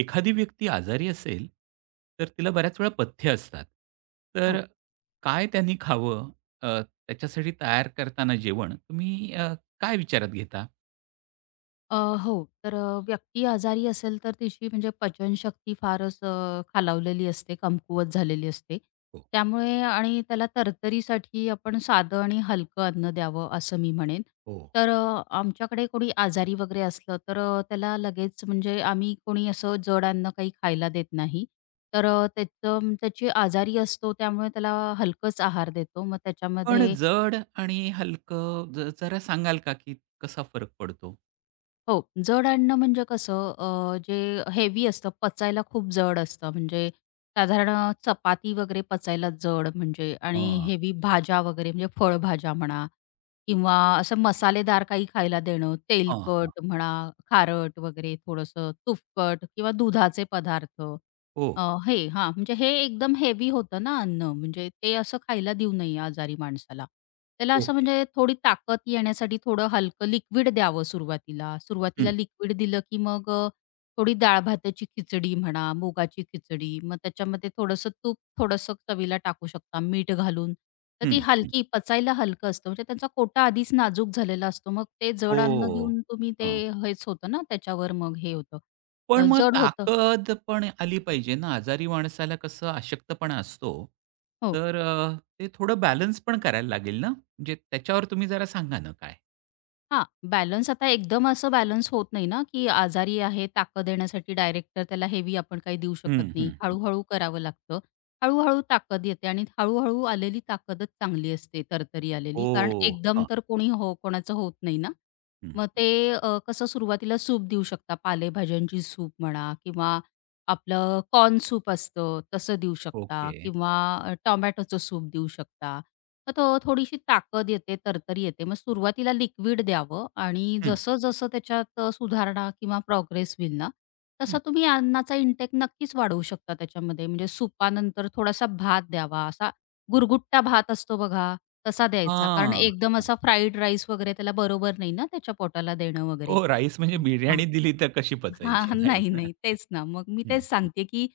एखादी व्यक्ती आजारी असेल, तर तिला बऱ्याच वेळा पथ्य असतात. तर हो. काय त्यांनी खावं अ, त्याच्यासाठी तयार करताना जेवण तुम्ही काय विचारात घेता? अ, हो. तर व्यक्ती आजारी असेल तर तिची म्हणजे पचनशक्ती फारच खालावलेली असते, कमकुवत झालेली असते. हो, त्यामुळे आणि त्याला तरतरीसाठी आपण साधं आणि हलकं अन्न द्यावं असं मी म्हणेन. हो. तर आमच्याकडे कोणी आजारी वगैरे असलं तर त्याला लगेच म्हणजे आम्ही कोणी असं जड अन्न काही खायला देत नाही. तर त्याची आजारी असतो त्यामुळे त्याला हलकंच आहार देतो. मग पण त्याच्यामध्ये जड आणि हलकं जरा सांगाल का, की कसा फरक पडतो? हो, जड अन्न म्हणजे कसं जे हेवी असतं, पचायला खूप जड असतं. म्हणजे साधारण चपाती वगैरे पचायला जड म्हणजे आणि हां, हेवी भाज्या वगैरे म्हणजे फळभाज्या म्हणा किंवा असं मसालेदार काही खायला देणं, हां, हां. तेलकट म्हणा, खारट वगैरे थोडंसं, तुपकट किंवा दुधाचे पदार्थ हो. अ, हे हां, म्हणजे हे एकदम हेवी होतं ना अन्न, म्हणजे ते असं खायला देऊ नये आजारी माणसाला. त्याला असं ओके. म्हणजे थोडी ताकद येण्यासाठी थोडं हलकं लिक्विड द्यावं सुरुवातीला. हं, सुरुवातीला लिक्विड दिलं की मग थोडी डाळ-भाताची खिचडी म्हणा, मुगाची खिचडी, मग त्याच्यामध्ये थोडंसं तूप, थोडंसं चवीला टाकू शकता, मीठ घालून. तर हं, ती हं. हलकी पचायला हलकं असतं, म्हणजे त्यांचा कोटा आधीच नाजूक झालेला असतो. मग ते हो. जड अन्न देऊन तुम्ही ते हेच होतं ना, त्याच्यावर मग हे होतं, पण मग जड होतं. ताकद पण आली पाहिजे ना, आजारी माणसाला कसं अशक्तपणा असतो. हो. तर ते थोडं बॅलन्स पण करायला लागेल ना? म्हणजे त्याच्यावर तुम्ही जरा सांगा ना काय? हां, बॅलन्स आता एकदम असं बॅलन्स होत नाही ना, की आजारी आहे, ताकद देण्यासाठी डायरेक्टर त्याला हेवी आपण काही देऊ हं, शकत हं, नाही. हं. हळू-हळू करावं लागतं. हळू-हळू ताकद येते आणि हळू आलेली ताकदच चांगली असते, तरतरी आलेली. कारण ओह! एकदम हां, तर कोणी हो कोणाचं होत नाही ना. हं. मग ते कसं सुरुवातीला सूप देऊ शकता, पालेभाज्यांची सूप म्हणा किंवा आपलं कॉर्न सूप असतं तसं देऊ शकता ओके. किंवा टोमॅटोचं सूप देऊ शकता. तर तो थोडीशी ताकद येते, तरतरी येते. मग सुरुवातीला लिक्विड द्यावं आणि हं, जसं-जसं त्याच्यात सुधारणा किंवा प्रोग्रेस होईल ना, हं. तसा तुम्ही अन्नाचा इंटेक नक्कीच वाढवू शकता त्याच्यामध्ये. म्हणजे सुपानंतर थोडासा भात द्यावा, असा गुरगुट्टा भात असतो बघा, तसा द्यायचा. कारण हां. एकदम हां. असा फ्राईड राईस वगैरे त्याला बरोबर नाही ना त्याच्या पोटाला देणं वगैरे. हो, राईस म्हणजे हां. बिर्याणी दिली तर कशी पचायची? हां, नाहीच नाही, ना. नाही. तेच ना. मग मी हं, तेच हं. सांगते, की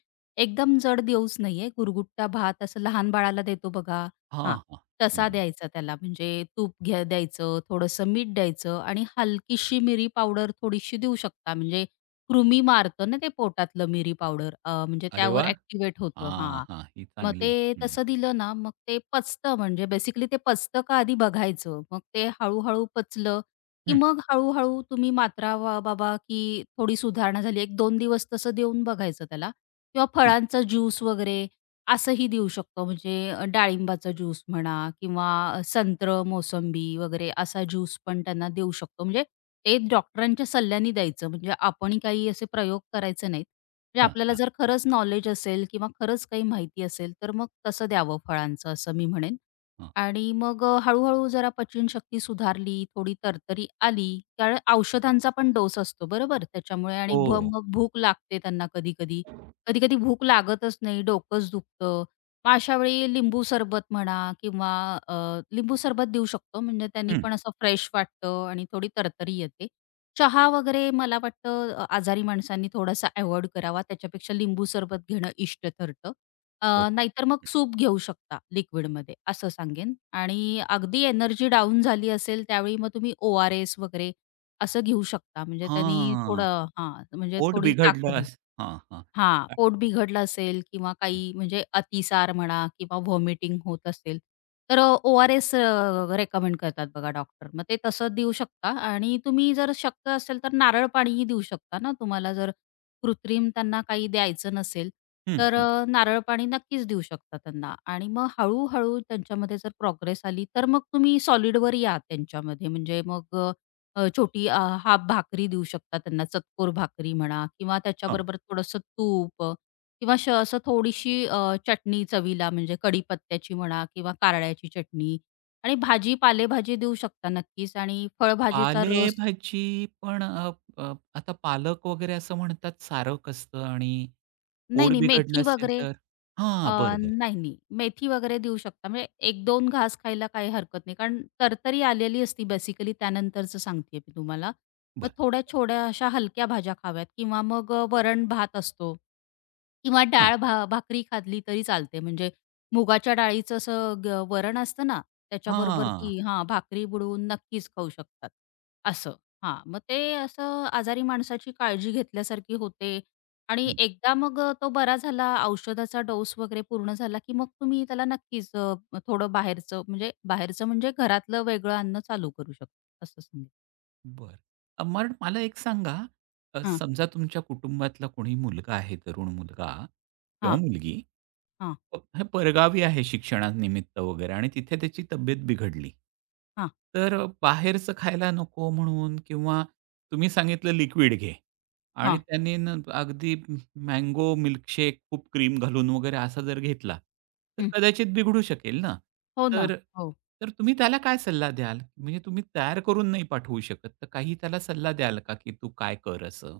एकदम जड देऊच नाहीये. गुरगुट्टा भात असं लहान बाळाला देतो बघा हां, हां, हां. तसा हं. द्यायचा त्याला. म्हणजे तूप घ्या द्यायचं, थोडंसं मीठ द्यायचं आणि हलकीशी मिरी पावडर थोडीशी देऊ शकता. म्हणजे कृमी मारतं ना ते पोटातलं मिरी पावडर म्हणजे अरे त्यावर वाह! ॲक्टिव्हेट होतं हां, हां. हां. ही मग ते चांगली. हं, तसं दिलं ना, मग ते पचतं म्हणजे बेसिकली ते पचतं का आधी बघायचं. मग ते हळू पचलं की हं, मग हळू-हळू तुम्ही मात्रा वा बाबा, की थोडी सुधारणा झाली. एक 2 दिवस तसं देऊन बघायचं त्याला किंवा हं. फळांचा ज्यूस वगैरे असंही देऊ शकतो. म्हणजे डाळिंबाचा ज्यूस म्हणा किंवा संत्र, मोसंबी वगैरे असा ज्यूस पण त्यांना देऊ शकतो. म्हणजे ते डॉक्टरांच्या सल्ल्याने द्यायचं. म्हणजे आपण काही असे प्रयोग करायचे नाहीत. म्हणजे हां, आपल्याला हां, जर खरंच नॉलेज असेल किंवा खरंच काही माहिती असेल, तर मग तसं द्यावं फळांचं असं मी म्हणेन. हां. आणि मग हळू जरा जरा शक्ती सुधारली, थोडी तरतरी आली. कारण औषधांचा पण डोस असतो बरोबर त्याच्यामुळे आणि हो. मग भूक लागते त्यांना कधी-कधी. कधी-कधी भूक लागतच नाही, डोकंच दुखतं. मग अशा वेळी लिंबू सरबत म्हणा किंवा अ, लिंबू सरबत देऊ शकतो म्हणजे त्यांनी हं. पण असं फ्रेश वाटतं आणि थोडी तरतरी येते. चहा वगैरे मला वाटतं आजारी माणसांनी थोडासा अव्हॉइड करावा. त्याच्यापेक्षा लिंबू सरबत घेणं इष्ट ठरतं. ओके. नाहीतर मग सूप घेऊ शकता लिक्विडमध्ये असं सांगेन आणि अगदी एनर्जी डाऊन झाली असेल त्यावेळी मग तुम्ही ओ आर एस वगैरे असं घेऊ शकता म्हणजे त्यांनी हां. थोडं हां, म्हणजे पोट थोडी बिघडलं ताकद येईल. असं हां, हां. हां, अ, पोट बिघडलं असेल किंवा काही म्हणजे अतिसार म्हणा किंवा व्हॉमिटिंग होत असेल, तर ओ-आर-एस रेकमेंड करतात बघा डॉक्टर. मग ते तसं देऊ शकता आणि तुम्ही जर शक्य असेल तर नारळ पाणीही देऊ शकता ना, तुम्हाला जर कृत्रिम त्यांना काही द्यायचं नसेल, हं, तर हं. नारळ पाणी नक्कीच देऊ शकता त्यांना आणि मग हळू त्यांच्यामध्ये जर प्रोग्रेस आली, तर मग तुम्ही सॉलिडवर या त्यांच्यामध्ये. म्हणजे मग छोटी हाफ भाकरी देऊ शकता त्यांना, चतकोर भाकरी म्हणा किंवा हां. त्याच्याबरोबर थोडंसं तूप किंवा असं थोडीशी चटणी चवीला म्हणजे कढीपत्त्याची म्हणा किंवा कारळ्याची चटणी आणि भाजी, पालेभाजी देऊ शकता नक्कीच आणि फळभाजीचा रस पालेभाजी पण आता पालक वगैरे असं म्हणतात सारक असतं आणि नाही, पोट नाही, बिघडलं मेथी असेल वगैरे तर? अ, हां, बरं, बरं, नाही, नाही. मेथी वगैरे देऊ शकता. म्हणजे एक दोन घास खायला काही हरकत नाही. कारण तरतरी आलेली असती बेसिकली त्यानंतरचं सांगतेय मी तुम्हाला. मग बरं. थोड्या छोट्या अशा हलक्या भाज्या खाव्यात किंवा मग वरण-भात असतो किंवा डाळ भाकरी खाल्ली तरी चालते. म्हणजे मुगाच्या डाळीचं असं वरण असतं ना, हां, त्याच्याबरोबर हां. ती हां, भाकरी बुडवून नक्कीच खाऊ शकतात. असं. हां, मग ते असं आजारी माणसाची काळजी घेतल्यासारखी होते. आणि हं. एकदा मग तो बरा झाला, औषधाचा डोस वगैरे पूर्ण झाला, की मग तुम्ही त्याला नक्कीच थोडं बाहेरचं म्हणजे बाहेरचं म्हणजे घरातलं वेगळं अन्न चालू करू शकता असं सांगेन. बरं. मग मला एक सांगा, हां, समजा तुमच्या कुटुंबातला कोणी मुलगा आहे, तरुण मुलगा किंवा हां, मुलगी हां, हे परगावी आहे शिक्षणानिमित्त वगैरे आणि तिथे त्याची तब्येत बिघडली. हां, तर बाहेरचं खायला नको म्हणून किंवा तुम्ही सांगितलं लिक्विड घे आणि हां. त्यांनी अगदी मँगो मिल्कशेक खूप क्रीम घालून वगैरे असा जर घेतला, तर हं. कदाचित बिघडू शकेल ना. हो ना. तर हो. तर तुम्ही त्याला काय सल्ला द्याल? म्हणजे तुम्ही तयार करून नाही पाठवू शकत, तर काही त्याला सल्ला द्याल का, की तू काय कर असं?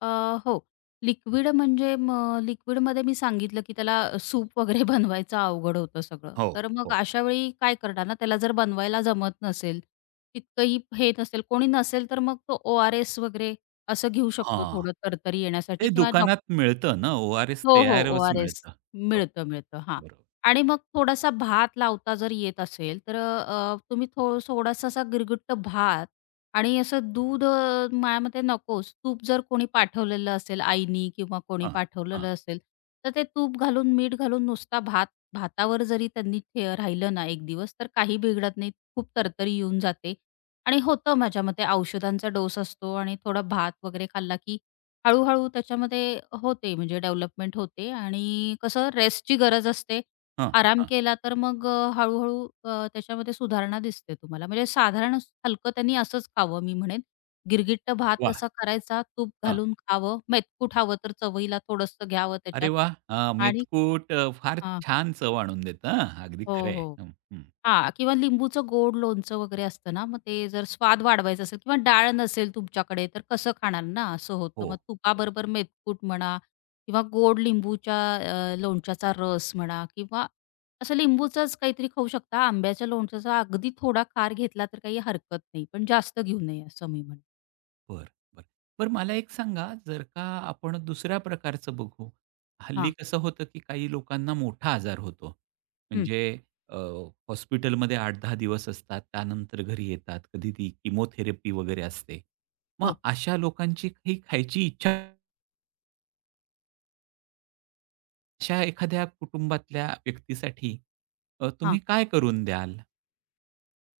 अ, हो. लिक्विड म्हणजे मग लिक्विडमध्ये मी सांगितलं, की त्याला सूप वगैरे बनवायचं अवघड होतं सगळं. हो, तर मग हो. अशा वेळी काय करणार ना, त्याला जर बनवायला जमत नसेल, तितकंही हे नसेल, कोणी नसेल तर मग तो ओ-आर-एस वगैरे असं घेऊ शकतो हां. थोडं तरतरी ते येण्यासाठी किंवा दुकानात मिळतं ना, ओ-आर-एस हो, हो. तयारच ओ-आर-एस. मिळतं. हो, मिळतं, मिळतं. हां. बरोबर. आणि मग थोडासा भात लावता जर येत असेल, तर तुम्ही थोडासा असा गिरगुट्ट भात आणि असं दूध माझ्या मते नकोच. तूप जर कोणी पाठवलेलं असेल आईनी किंवा कोणी हां, हां, पाठवलेलं असेल, तर ते तूप घालून, मीठ घालून नुसता भात भातावर जरी त्यांनी राहिलं ना एक दिवस, तर काही बिघडत नाही. खूप तरतरी येऊन जाते आणि होतं माझ्या मते औषधांचा डोस असतो आणि थोडा भात वगैरे खाल्ला की हळू-हळू त्याच्यामध्ये होते म्हणजे डेव्हलपमेंट होते आणि कसं रेस्टची गरज असते. हां, आराम हां. केला तर मग हळू-हळू त्याच्यामध्ये सुधारणा दिसते तुम्हाला. म्हणजे साधारण हलकं त्यांनी असंच खावं मी म्हणेन. गिरगिट्ट भात वाह! असा करायचा, तूप हां. घालून खावं, मेतकूट हवं तर चवळीला थोडंसं घ्यावं अरे त्याच्यात वाह! आणि मेथकूट फार हां. छान चव आणून देतं हां, अगदी हो, खरं आहे. हो. हं, हं. हां, किंवा लिंबूचं गोड लोणचं वगैरे असतं ना, मग ते जर स्वाद वाढवायचा असेल किंवा डाळ नसेल तुमच्याकडे, तर कसं खाणार ना, असं होतं. मग हो. तुपाबरोबर मेथकूट म्हणा किंवा गोड लिंबूच्या लोणच्याचा रस म्हणा किंवा असं लिंबूचंच काहीतरी खाऊ शकता. आंब्याच्या लोणच्याचा अगदी थोडा खार घेतला तर काही हरकत नाही, पण जास्त घेऊ नये असं मी म्हणेन. बरं, बरं. बरं मला एक सांगा, जर का आपण दुसऱ्या प्रकारचं बघू. हल्ली हां, कसं होतं, की काही लोकांना मोठा आजार होतो. हं. म्हणजे अ, हॉस्पिटलमध्ये 8-10 दिवस असतात. त्यानंतर घरी येतात. कधी ती किमोथेरपी वगैरे असते. मग हो. अशा लोकांची काही खायची इच्छा अशा एखाद्या कुटुंबातल्या व्यक्तीसाठी तुम्ही हां. काय करून द्याल?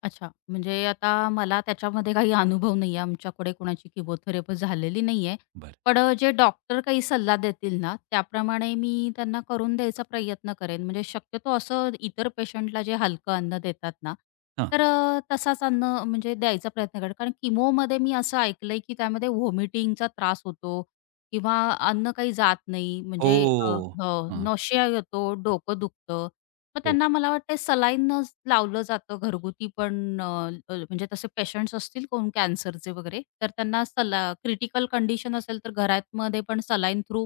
अच्छा. म्हणजे आता मला त्याच्यामध्ये काही अनुभव नाहीये. आमच्याकडे कोणाची किमोथेरपी झालेली नाहीये. बरं. पण जे डॉक्टर काही सल्ला देतील ना, त्याप्रमाणे मी त्यांना करून द्यायचा प्रयत्न करेन. म्हणजे शक्यतो असं इतर पेशंटला जे हलकं अन्न देतात ना, हां. तर तसाच अन्न म्हणजे द्यायचा प्रयत्न करेन. कारण किमोमध्ये मी असं ऐकलंय, की त्यामध्ये व्हॉमिटिंगचा त्रास होतो किंवा अन्न काही जात नाही. म्हणजे हो. हो, हां. येतो, डोकं दुखतं. मग हो. त्यांना मला वाटतं सलाईनच लावलं जातं घरगुती पण म्हणजे तसे पेशंट्स असतील कोण कॅन्सरचे वगैरे, तर त्यांना क्रिटिकल कंडिशन असेल तर घरामध्ये पण सलाईन थ्रू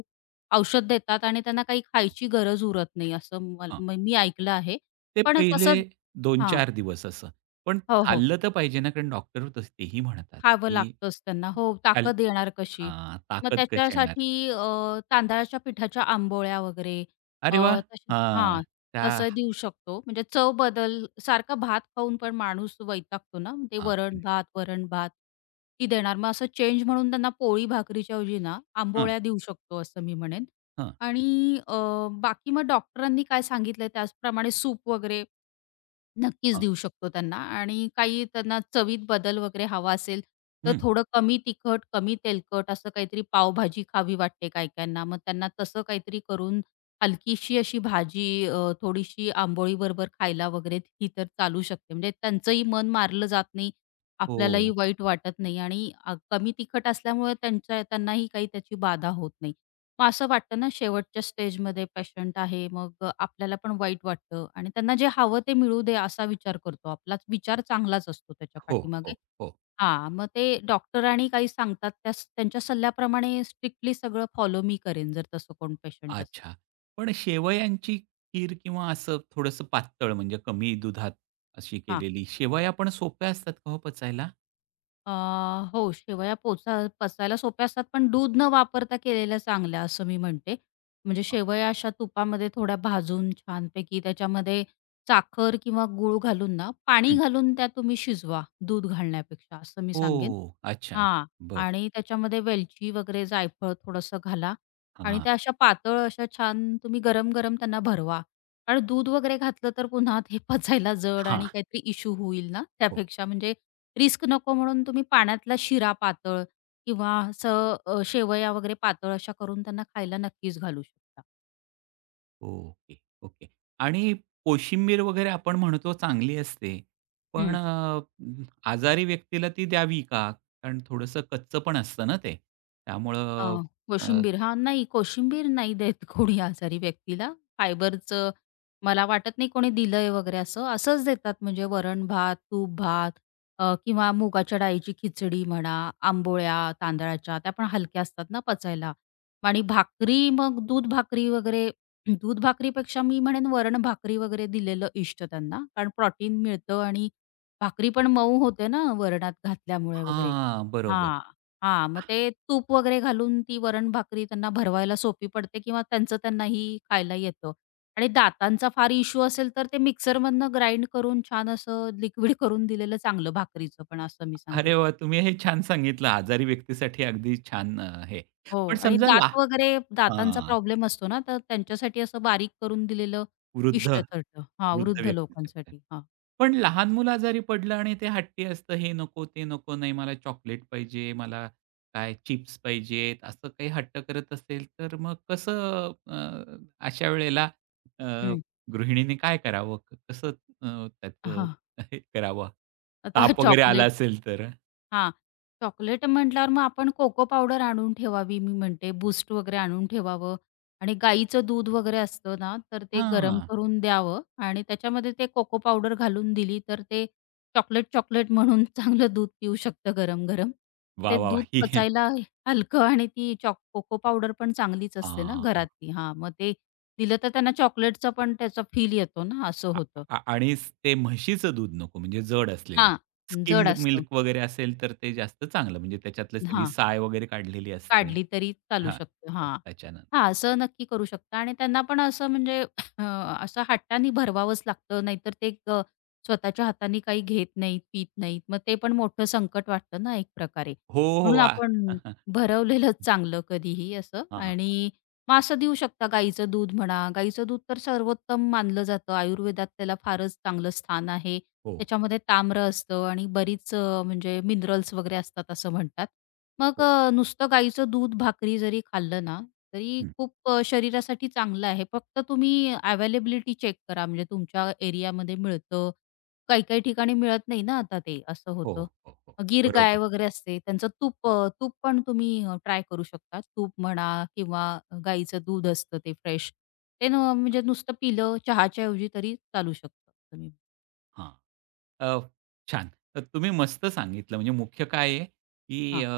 औषध देतात आणि त्यांना काही खायची गरज उरत नाही असं मल म मी ऐकलं आहे. ते पण पहिले तसं हां. 2-4 दिवस असं. पण हो, हो. खाल्लं तर पाहिजे ना, कारण डॉक्टर तेही म्हणतात, खावं की लागतंच त्यांना. हो, खाल ताकद देणार कशी? हां, मग ताकद कशी येणार? त्याच्यासाठी तांदळाच्या पिठाच्या आंबोळ्या वगैरे अ, अरे वाह! तसे हां, हां, त्या तसं देऊ शकतो. म्हणजे चव बदल सारखा भात खाऊन पण माणूस वैतागतो ना, ते हां, वरण-भात ती देणार. मग असं चेंज म्हणून त्यांना पोळी भाकरीच्या ऐवजी ना, हां, आंबोळ्या देऊ शकतो असं मी म्हणेन. हां, आणि बाकी मग डॉक्टरांनी काय सांगितलंय त्याचप्रमाणे सूप वगैरे नक्कीच हां. देऊ शकतो त्यांना आणि काही त्यांना चवीत बदल वगैरे हवा असेल, तर हं. थोडं कमी तिखट, कमी तेलकट असं काहीतरी पावभाजी खावी वाटते काही-काहींना. मग त्यांना तसं काहीतरी करून हलकीशी अशी भाजी थोडीशी आंबोळीबरोबर खायला वगैरे ही तर चालू शकते. म्हणजे त्यांचंही मन मारलं जात नाही, आपल्यालाही हो, वाईट वाटत नाही आणि कमी तिखट असल्यामुळे त्यांच्या त्यांनाही काही त्याची बाधा होत नाही. मग असं वाटतं ना शेवटच्या स्टेजमध्ये पेशंट आहे, मग आपल्याला पण वाईट वाटतं आणि त्यांना जे हवं ते मिळू दे असा विचार करतो. आपलाच विचार चांगलाच असतो त्याच्या हो, पाठीमागे. हो, हो. हां, मग ते डॉक्टर आणि काही सांगतात त्यांच्या सल्ल्याप्रमाणे स्ट्रिक्टली सगळं फॉलो मी करेन जर तसं कोण पेशंट असेल. अच्छा. पण शेवयांची खीर किंवा असं थोडंसं पातळ म्हणजे कमी दुधात अशी हां. केलेली शेवया पण सोप्या असतात का हो पचायला? अ, हो, शेवया पचायला सोप्या असतात, पण दूध न वापरता केलेल्या चांगल्या असं मी म्हणते. म्हणजे शेवया अशा तुपामध्ये थोड्या भाजून छानपैकी त्याच्यामध्ये साखर किंवा गूळ घालून ना, पाणी हं. घालून त्या तुम्ही शिजवा दूध घालण्यापेक्षा असं मी हो. सांगेन. अच्छा. हां. बरं. आणि त्याच्यामध्ये वेलची वगैरे, जायफळ थोडंसं घाला हां, आणि हां. त्या अशा पातळ अशा छान तुम्ही गरम-गरम त्यांना भरवा. कारण दूध वगैरे घातलं तर पुन्हा ते पचायला जड आणि काहीतरी इश्यू होईल ना, हो. त्यापेक्षा म्हणजे रिस्क नको म्हणून तुम्ही पाण्यातला शिरा पातळ किंवा असं शेवया वगैरे पातळ अशा करून त्यांना खायला नक्कीच घालू शकता. Okay, okay. आणि कोशिंबीर वगैरे आपण म्हणतो चांगली असते. पण हं. आजारी व्यक्तीला ती द्यावी का? कारण थोडंसं कच्चं पण असतं ना ते. अ, त्यामुळं अ, कोशिंबीर. हां, नाही कोशिंबीर नाही देत कोणी आजारी व्यक्तीला. फायबरचं मला वाटत नाही कोणी दिलंय वगैरे असं. असंच देतात म्हणजे वरण-भात, तूप-भात किंवा मुगाच्या डाळीची खिचडी म्हणा, आंबोळ्या तांदळाच्या त्या पण हलक्या असतात ना पचायला. आणि भाकरी मग दूध भाकरी वगैरे दूध भाकरीपेक्षा मी म्हणेन वरण भाकरी वगैरे दिलेलं इष्ट त्यांना. कारण प्रोटीन मिळतं आणि भाकरी पण मऊ होते ना वरणात घातल्यामुळे वगैरे. हां, बरोबर. हां. हां, मग ते तूप वगैरे घालून ती वरण भाकरी त्यांना भरवायला सोपी पडते किंवा त्यांचं त्यांनाही खायला येतं. आणि दातांचा फार इश्यू असेल तर ते मिक्सरमधनं ग्राइंड करून छान असं लिक्विड करून दिलेलं चांगलं भाकरीचं पण असं मी अरे सांगेन. वाह! तुम्ही हे छान सांगितलं. आजारी व्यक्तीसाठी अगदी छान हे. हो पण आणि समजा ला दात वगैरे दातांचा हां. प्रॉब्लेम असतो ना, तर त्यांच्यासाठी असं बारीक करून दिलेलं वृद्ध, इष्ट ठरतं. हां, वृद्ध वृद्ध व्यक्ती शकते. लोकांसाठी. हां. पण लहान मुल आजारी पडलं आणि ते हट्टी असतं, हे नको, ते नको, नाही मला चॉकलेट पाहिजे, मला काय चिप्स पाहिजेत, असं काही हट्ट करत असेल, तर मग कसं अशा वेळेला अ, हं. गृहिणीने काय करावं? कसं त्याचं हां, हे करावं? आता ताप वगैरे आला चॉकलेट असेल तर? हां. चॉकलेट म्हटल्यावर मग आपण कोको पावडर आणून ठेवावी मी म्हणते. बूस्ट वगैरे आणून ठेवावं आणि गाईचं दूध वगैरे असतं ना, तर ते गरम हां. करून द्यावं आणि त्याच्यामध्ये ते कोको पावडर घालून दिली, तर ते चॉकलेट-चॉकलेट म्हणून चांगलं दूध पिऊ शकतं गरम-गरम. वाह, ते वाह, वाह! दूध पचायला हलकं आणि ती कोको पावडर पण चांगलीच असते ना हां. घरातली. हां, मग ते दिलं तर त्यांना चॉकलेटचा पण त्याचा फील येतो ना, असं आ होतं. आ आणि ते म्हशीचं दूध नको म्हणजे जड असलेलं. हां, जड स्किम्ड असतं. मिल्क वगैरे असेल तर ते जास्त चांगलं म्हणजे त्याच्यातली सगळी हां. साय वगैरे काढलेली असते. काढली तरी चालू हां, शकतं. हां. त्याच्यानं हां, असं नक्की करू शकता आणि त्यांना पण असं म्हणजे अ, असं हट्टाने भरवावंच लागतं. नाहीतर ते स्वतःच्या हाताने काही घेत नाहीत, पीत नाहीत. मग ते पण मोठं संकट वाटतं ना एक प्रकारे. हो, हो. म्हणून आपण भरवलेलंच चांगलं कधीही असं हां, आणि मग असं देऊ शकता गाईचं दूध म्हणा. गाईचं दूध तर सर्वोत्तम मानलं जातं. आयुर्वेदात त्याला फारच चांगलं स्थान आहे. हो, हो, त्याच्यामध्ये ताम्र असतं आणि बरीच म्हणजे मिनरल्स वगैरे असतात असं म्हणतात. मग हो. नुसतं गाईचं दूध भाकरी जरी खाल्लं ना, तरी हं. खूप शरीरासाठी चांगलं आहे. फक्त तुम्ही अवेलेबिलिटी चेक करा म्हणजे तुमच्या एरियामध्ये मिळतं. काही-काही ठिकाणी मिळत नाही ना आता ते, असं हो, होतं. हो, हो. गीर गाय बरोबर. वगैरे असते, त्यांचं तूप तूप पण तुम्ही ट्राय करू शकता. तूप म्हणा किंवा गाईचं दूध असतं ते फ्रेश. ते न म्हणजे नुसतं पिलं चहाच्या ऐवजी तरी चालू शकतं तुम्ही. हां. अ, छान. तर तुम्ही मस्त सांगितलं. म्हणजे मुख्य काय आहे, की हां.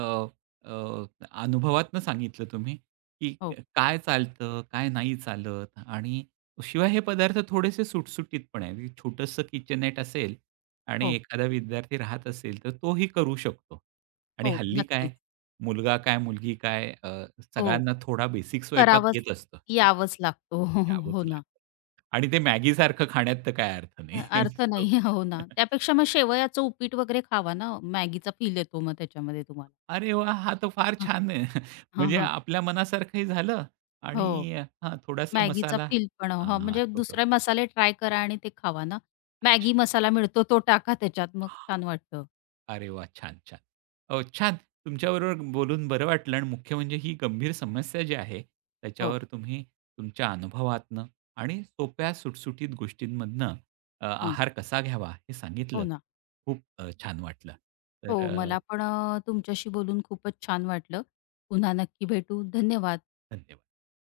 अ, अनुभवातनं सांगितलं तुम्ही, की हो, काय चालतं, काय नाही चालत आणि शिवाय हे पदार्थ थोडेसे सुटसुटीत पण आहे. छोटंसं किचननेट असेल आणि हो, एखादा विद्यार्थी राहत असेल, तर तोही करू शकतो. आणि हो. हल्ली काय, नक्कीच. मुलगा काय, मुलगी काय हो. सगळ्यांना थोडा बेसिक स्वयंपाक करावंच येत असतो. हां. यावंच लागतो. द्यावंच हो ना. लागतं. आणि ते मॅगीसारखं खाण्यात तर काय अर्थ नाही. अर्थ सो नाही. हो ना. त्यापेक्षा मग शेवयाचं उपीट वगैरे खावा ना. मॅगीचा फील येतो मग त्याच्यामध्ये तुम्हाला. अरे वाह! हा तर फार हां. छान आहे. हां, म्हणजे हां. आपल्या मनासारखंही झालं हो. आणि हां, थोडासा मॅगीचा मसाला फील पण हां, हां, म्हणजे तो तो. दुसरे मसाले ट्राय करा आणि ते खावा ना. अच्छा. मॅगी मसाला मिळतो तो टाका त्याच्यात मग छान वाटतं. अरे वाह! छान, छान. हो, छान. तुमच्याबरोबर बोलून बरं वाटलं आणि मुख्य म्हणजे ही गंभीर समस्या जी आहे, हो, त्याच्यावर तुम्ही तुमच्या अनुभवातनं आणि सोप्या सुटसुटीत गोष्टींमधनं हं. आहार कसा घ्यावा हे हो सांगितलं. ना. खूप छान वाटलं. तर हो, मला पण तुमच्याशी बोलून खूपच छान वाटलं. पुन्हा नक्की भेटू. धन्यवाद. धन्यवाद.